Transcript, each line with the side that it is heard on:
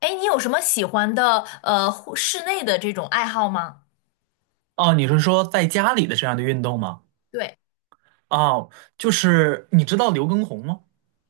left: 哎，你有什么喜欢的室内的这种爱好吗？
right: 哦，你是说在家里的这样的运动吗？
left: 对。
right: 哦，就是你知道刘畊宏吗？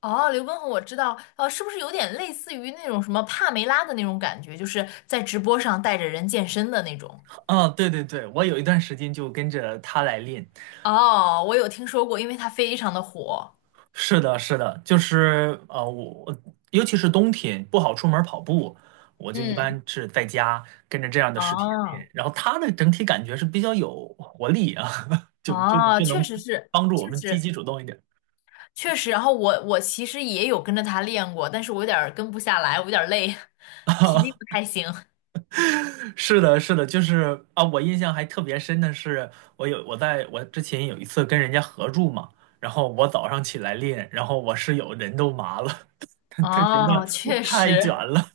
left: 哦，刘畊宏我知道，是不是有点类似于那种什么帕梅拉的那种感觉，就是在直播上带着人健身的那种？
right: 啊、对对对，我有一段时间就跟着他来练。
left: 哦，我有听说过，因为它非常的火。
right: 是的，是的，就是我尤其是冬天不好出门跑步，我就一
left: 嗯，
right: 般是在家跟着这样的视频练。
left: 哦
right: 然后他的整体感觉是比较有活力啊，就就
left: 哦，
right: 就
left: 确
right: 能
left: 实是，
right: 帮助我
left: 确
right: 们积
left: 实
right: 极主动一点。
left: 确实。然后我其实也有跟着他练过，但是我有点儿跟不下来，我有点儿累，体力不太行。
right: 是的，是的，就是啊，我印象还特别深的是，我之前有一次跟人家合住嘛，然后我早上起来练，然后我室友人都麻了，他觉得
left: 哦，确
right: 太卷
left: 实。
right: 了。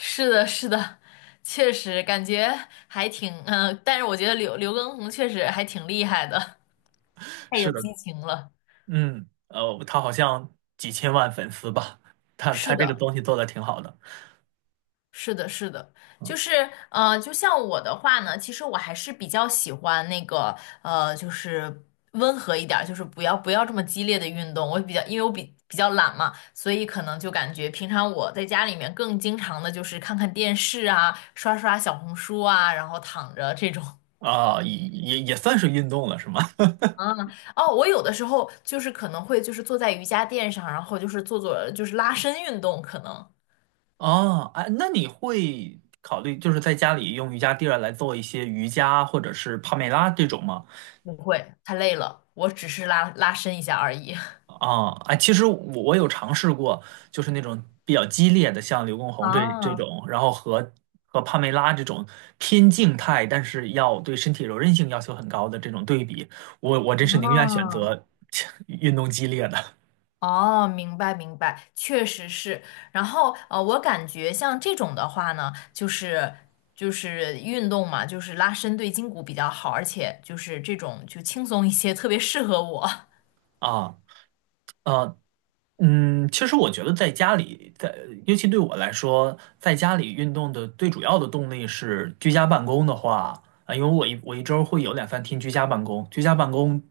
left: 是的，是的，确实感觉还挺，但是我觉得刘畊宏确实还挺厉害的，太有
right: 是的，
left: 激情了。
right: 他好像几千万粉丝吧，他
left: 是
right: 这个
left: 的，
right: 东西做的挺好的，
left: 是的，是的，
right: 嗯
left: 就是就像我的话呢，其实我还是比较喜欢那个就是温和一点儿，就是不要这么激烈的运动。我比较，因为我比较懒嘛，所以可能就感觉平常我在家里面更经常的就是看看电视啊，刷刷小红书啊，然后躺着这种。
right: 啊，也算是运动了，是吗？
left: 嗯，哦，我有的时候就是可能会就是坐在瑜伽垫上，然后就是做做就是拉伸运动，可能
right: 哦，哎，那你会考虑就是在家里用瑜伽垫儿来做一些瑜伽或者是帕梅拉这种吗？
left: 不会太累了，我只是拉伸一下而已。
right: 啊，哎，其实我有尝试过，就是那种比较激烈的，像刘畊宏这
left: 啊
right: 种，然后和帕梅拉这种偏静态，但是要对身体柔韧性要求很高的这种对比，我真是宁愿选
left: 啊
right: 择 运动激烈的
left: 哦，明白明白，确实是。然后我感觉像这种的话呢，就是运动嘛，就是拉伸对筋骨比较好，而且就是这种就轻松一些，特别适合我。
right: 啊。呃，其实我觉得在家里，在尤其对我来说，在家里运动的最主要的动力是居家办公的话，啊，因为我一周会有2、3天居家办公，居家办公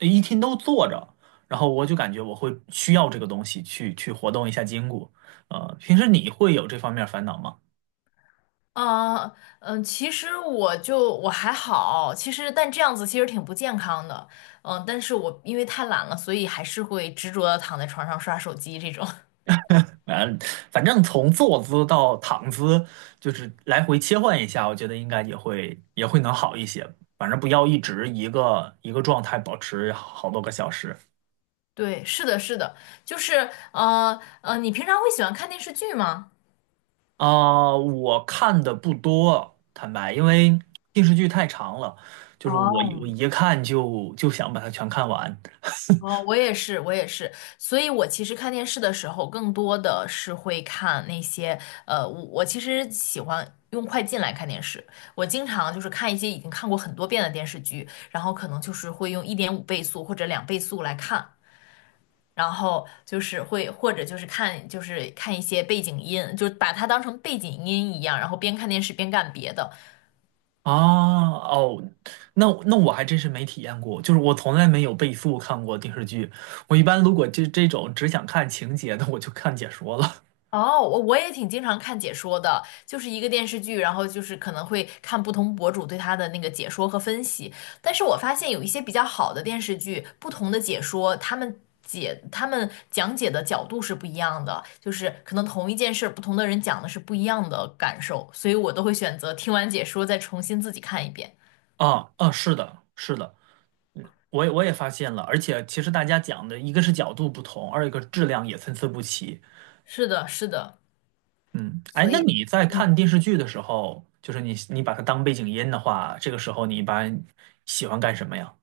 right: 一天都坐着，然后我就感觉我会需要这个东西去活动一下筋骨。平时你会有这方面烦恼吗？
left: 啊，其实我还好，其实但这样子其实挺不健康的，但是我因为太懒了，所以还是会执着的躺在床上刷手机这种。
right: 嗯，反正从坐姿到躺姿，就是来回切换一下，我觉得应该也会能好一些。反正不要一直一个一个状态保持好多个小时。
left: 对，是的，是的，就是你平常会喜欢看电视剧吗？
right: 啊、我看的不多，坦白，因为电视剧太长了，就是我一我
left: 哦。
right: 一看就想把它全看完
left: 哦，我也是，我也是，所以我其实看电视的时候，更多的是会看那些，我其实喜欢用快进来看电视，我经常就是看一些已经看过很多遍的电视剧，然后可能就是会用1.5倍速或者2倍速来看，然后就是会或者就是看一些背景音，就把它当成背景音一样，然后边看电视边干别的，
right: 啊。哦，那我还真是没体验过，就是我从来没有倍速看过电视剧。我一般如果这种只想看情节的，我就看解说了。
left: 哦，我也挺经常看解说的，就是一个电视剧，然后就是可能会看不同博主对它的那个解说和分析。但是我发现有一些比较好的电视剧，不同的解说，他们讲解的角度是不一样的，就是可能同一件事儿，不同的人讲的是不一样的感受，所以我都会选择听完解说再重新自己看一遍。
right: 啊啊，是的，是的，嗯，我也发现了，而且其实大家讲的一个是角度不同，二一个质量也参差不齐。
left: 是的，是的，
right: 嗯，哎，
left: 所
right: 那
left: 以，
right: 你在
left: 嗯，
right: 看电视剧的时候，就是你把它当背景音的话，这个时候你一般喜欢干什么呀？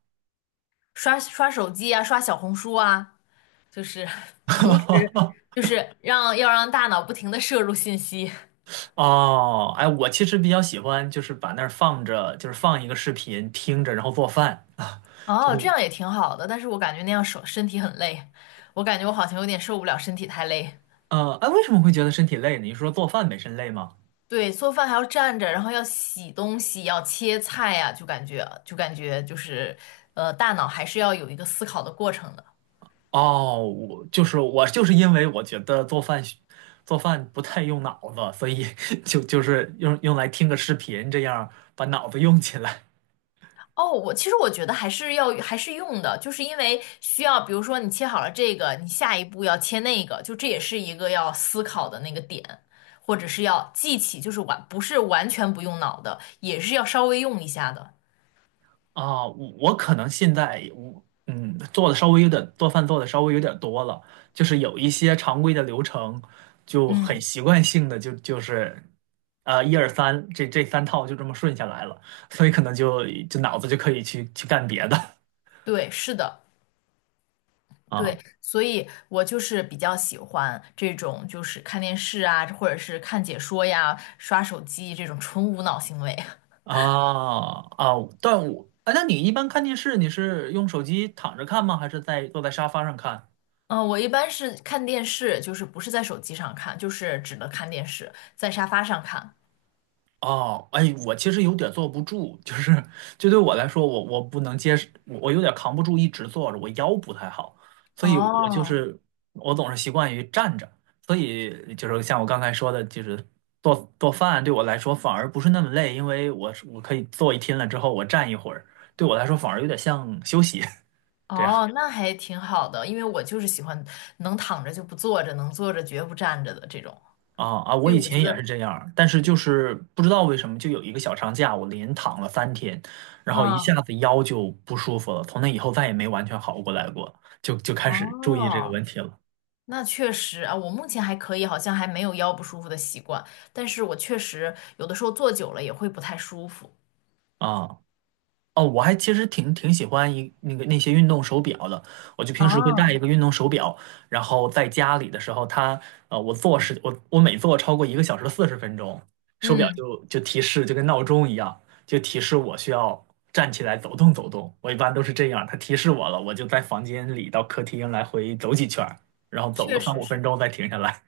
left: 刷刷手机啊，刷小红书啊。就是同时 就是要让大脑不停的摄入信息。
right: 哦，哎，我其实比较喜欢，就是把那儿放着，就是放一个视频听着，然后做饭啊，就
left: 哦，这
right: 是，
left: 样也挺好的，但是我感觉那样身体很累，我感觉我好像有点受不了身体太累。
right: 哎，为什么会觉得身体累呢？你是说做饭本身累吗？
left: 对，做饭还要站着，然后要洗东西，要切菜呀、就感觉就是大脑还是要有一个思考的过程的。
right: 哦，我就是因为我觉得做饭不太用脑子，所以 就是用来听个视频，这样把脑子用起来
left: 哦，其实我觉得还是用的，就是因为需要，比如说你切好了这个，你下一步要切那个，就这也是一个要思考的那个点，或者是要记起，就是不是完全不用脑的，也是要稍微用一下的。
right: 啊。我可能现在我做饭做的稍微有点多了，就是有一些常规的流程就很
left: 嗯，
right: 习惯性的一二三这3套就这么顺下来了，所以可能就脑子就可以去干别的
left: 对，是的，
right: 啊。
left: 对，所以我就是比较喜欢这种，就是看电视啊，或者是看解说呀、刷手机这种纯无脑行为。
right: 啊啊！但我啊，那你一般看电视，你是用手机躺着看吗？还是坐在沙发上看？
left: 嗯，我一般是看电视，就是不是在手机上看，就是只能看电视，在沙发上看。
right: 哦，哎，我其实有点坐不住，就对我来说，我不能接受，我有点扛不住一直坐着，我腰不太好，所以
left: 哦
right: 我总是习惯于站着，所以就是像我刚才说的，就是做饭对我来说反而不是那么累，因为我可以坐一天了之后我站一会儿，对我来说反而有点像休息。对。
left: 哦，那还挺好的，因为我就是喜欢能躺着就不坐着，能坐着绝不站着的这种。
right: 啊啊！我
left: 对，
right: 以
left: 我觉
right: 前也是
left: 得，
right: 这样儿但是就是不知道为什么，就有一个小长假，我连躺了三天，然后一下
left: 嗯，
right: 子腰就不舒服了，从那以后再也没完全好过来过，就开始注意这个问
left: 哦，
right: 题了
left: 那确实啊，我目前还可以，好像还没有腰不舒服的习惯，但是我确实有的时候坐久了也会不太舒服。
right: 啊哦，我还其实挺喜欢一那个那些运动手表的，我就平时会戴一
left: 啊，
right: 个运动手表，然后在家里的时候它，呃，我坐时我我每坐超过1小时40分钟，手表
left: 嗯，
right: 就提示，就跟闹钟一样，就提示我需要站起来走动走动。我一般都是这样，它提示我了，我就在房间里到客厅来回走几圈儿然后走个
left: 确
right: 三
left: 实
right: 五分
left: 是。
right: 钟再停下来。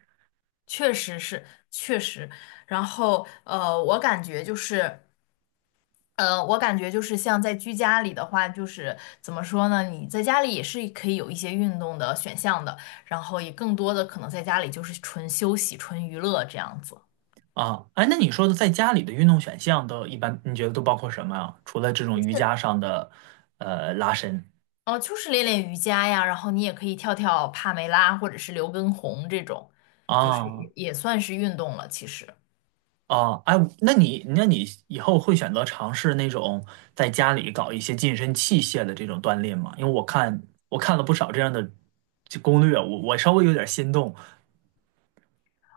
left: 确实是，确实。然后，我感觉就是，我感觉就是像在居家里的话，就是怎么说呢？你在家里也是可以有一些运动的选项的，然后也更多的可能在家里就是纯休息、纯娱乐这样子。
right: 啊，哎，那你说的在家里的运动选项都一般，你觉得都包括什么啊？除了这种瑜伽上的，拉伸。
left: 哦，就是练练瑜伽呀，然后你也可以跳跳帕梅拉或者是刘畊宏这种，就是
right: 啊
left: 也算是运动了，其实。
right: 啊，哎，那你以后会选择尝试那种在家里搞一些健身器械的这种锻炼吗？因为我看了不少这样的这攻略，我稍微有点心动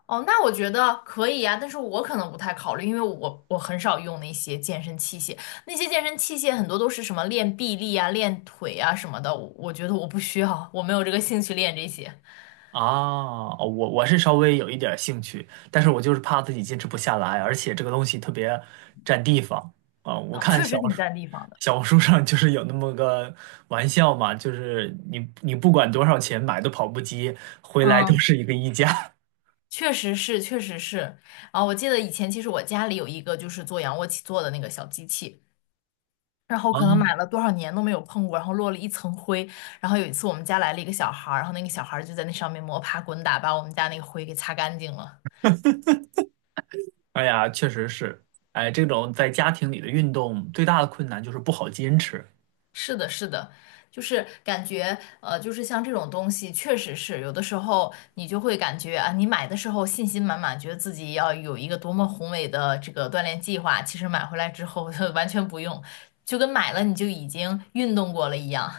left: 哦，那我觉得可以呀，但是我可能不太考虑，因为我很少用那些健身器械，那些健身器械很多都是什么练臂力啊、练腿啊什么的，我觉得我不需要，我没有这个兴趣练这些。
right: 啊，哦我是稍微有一点兴趣，但是我就是怕自己坚持不下来，而且这个东西特别占地方啊。我
left: 啊，
right: 看
left: 确
right: 小
left: 实
right: 红
left: 挺
right: 书
left: 占地方的。
right: 小红书上就是有那么个玩笑嘛，就是你不管多少钱买的跑步机，回来都
left: 嗯，
right: 是一个衣架。
left: 确实是，确实是。啊，我记得以前其实我家里有一个就是做仰卧起坐的那个小机器，然后可能 买
right: 啊。
left: 了多少年都没有碰过，然后落了一层灰。然后有一次我们家来了一个小孩儿，然后那个小孩儿就在那上面摸爬滚打，把我们家那个灰给擦干净了。
right: 哎呀，确实是，哎，这种在家庭里的运动最大的困难就是不好坚持。
left: 是的，是的，就是感觉，就是像这种东西，确实是有的时候你就会感觉啊，你买的时候信心满满，觉得自己要有一个多么宏伟的这个锻炼计划，其实买回来之后 完全不用，就跟买了你就已经运动过了一样。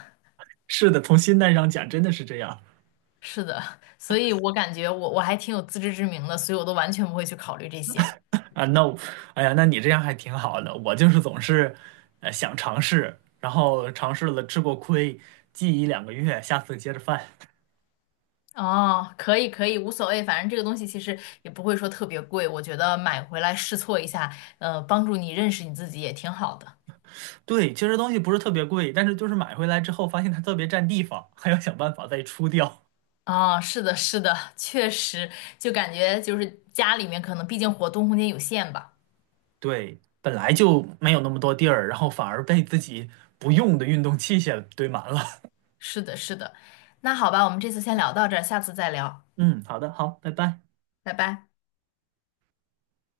right: 是的，从心态上讲，真的是这样
left: 是的，所以我感觉我还挺有自知之明的，所以我都完全不会去考虑这些。
right: 啊。那我，哎呀，那你这样还挺好的。我就是总是，想尝试，然后尝试了吃过亏，记一两个月，下次接着犯。
left: 哦，可以可以，无所谓，反正这个东西其实也不会说特别贵，我觉得买回来试错一下，帮助你认识你自己也挺好的。
right: 对，其实东西不是特别贵，但是就是买回来之后发现它特别占地方，还要想办法再出掉。
left: 啊，是的，是的，确实，就感觉就是家里面可能毕竟活动空间有限吧。
right: 对，本来就没有那么多地儿，然后反而被自己不用的运动器械堆满了。
left: 是的，是的。那好吧，我们这次先聊到这儿，下次再聊，
right: 嗯，好的，好，拜拜。
left: 拜拜。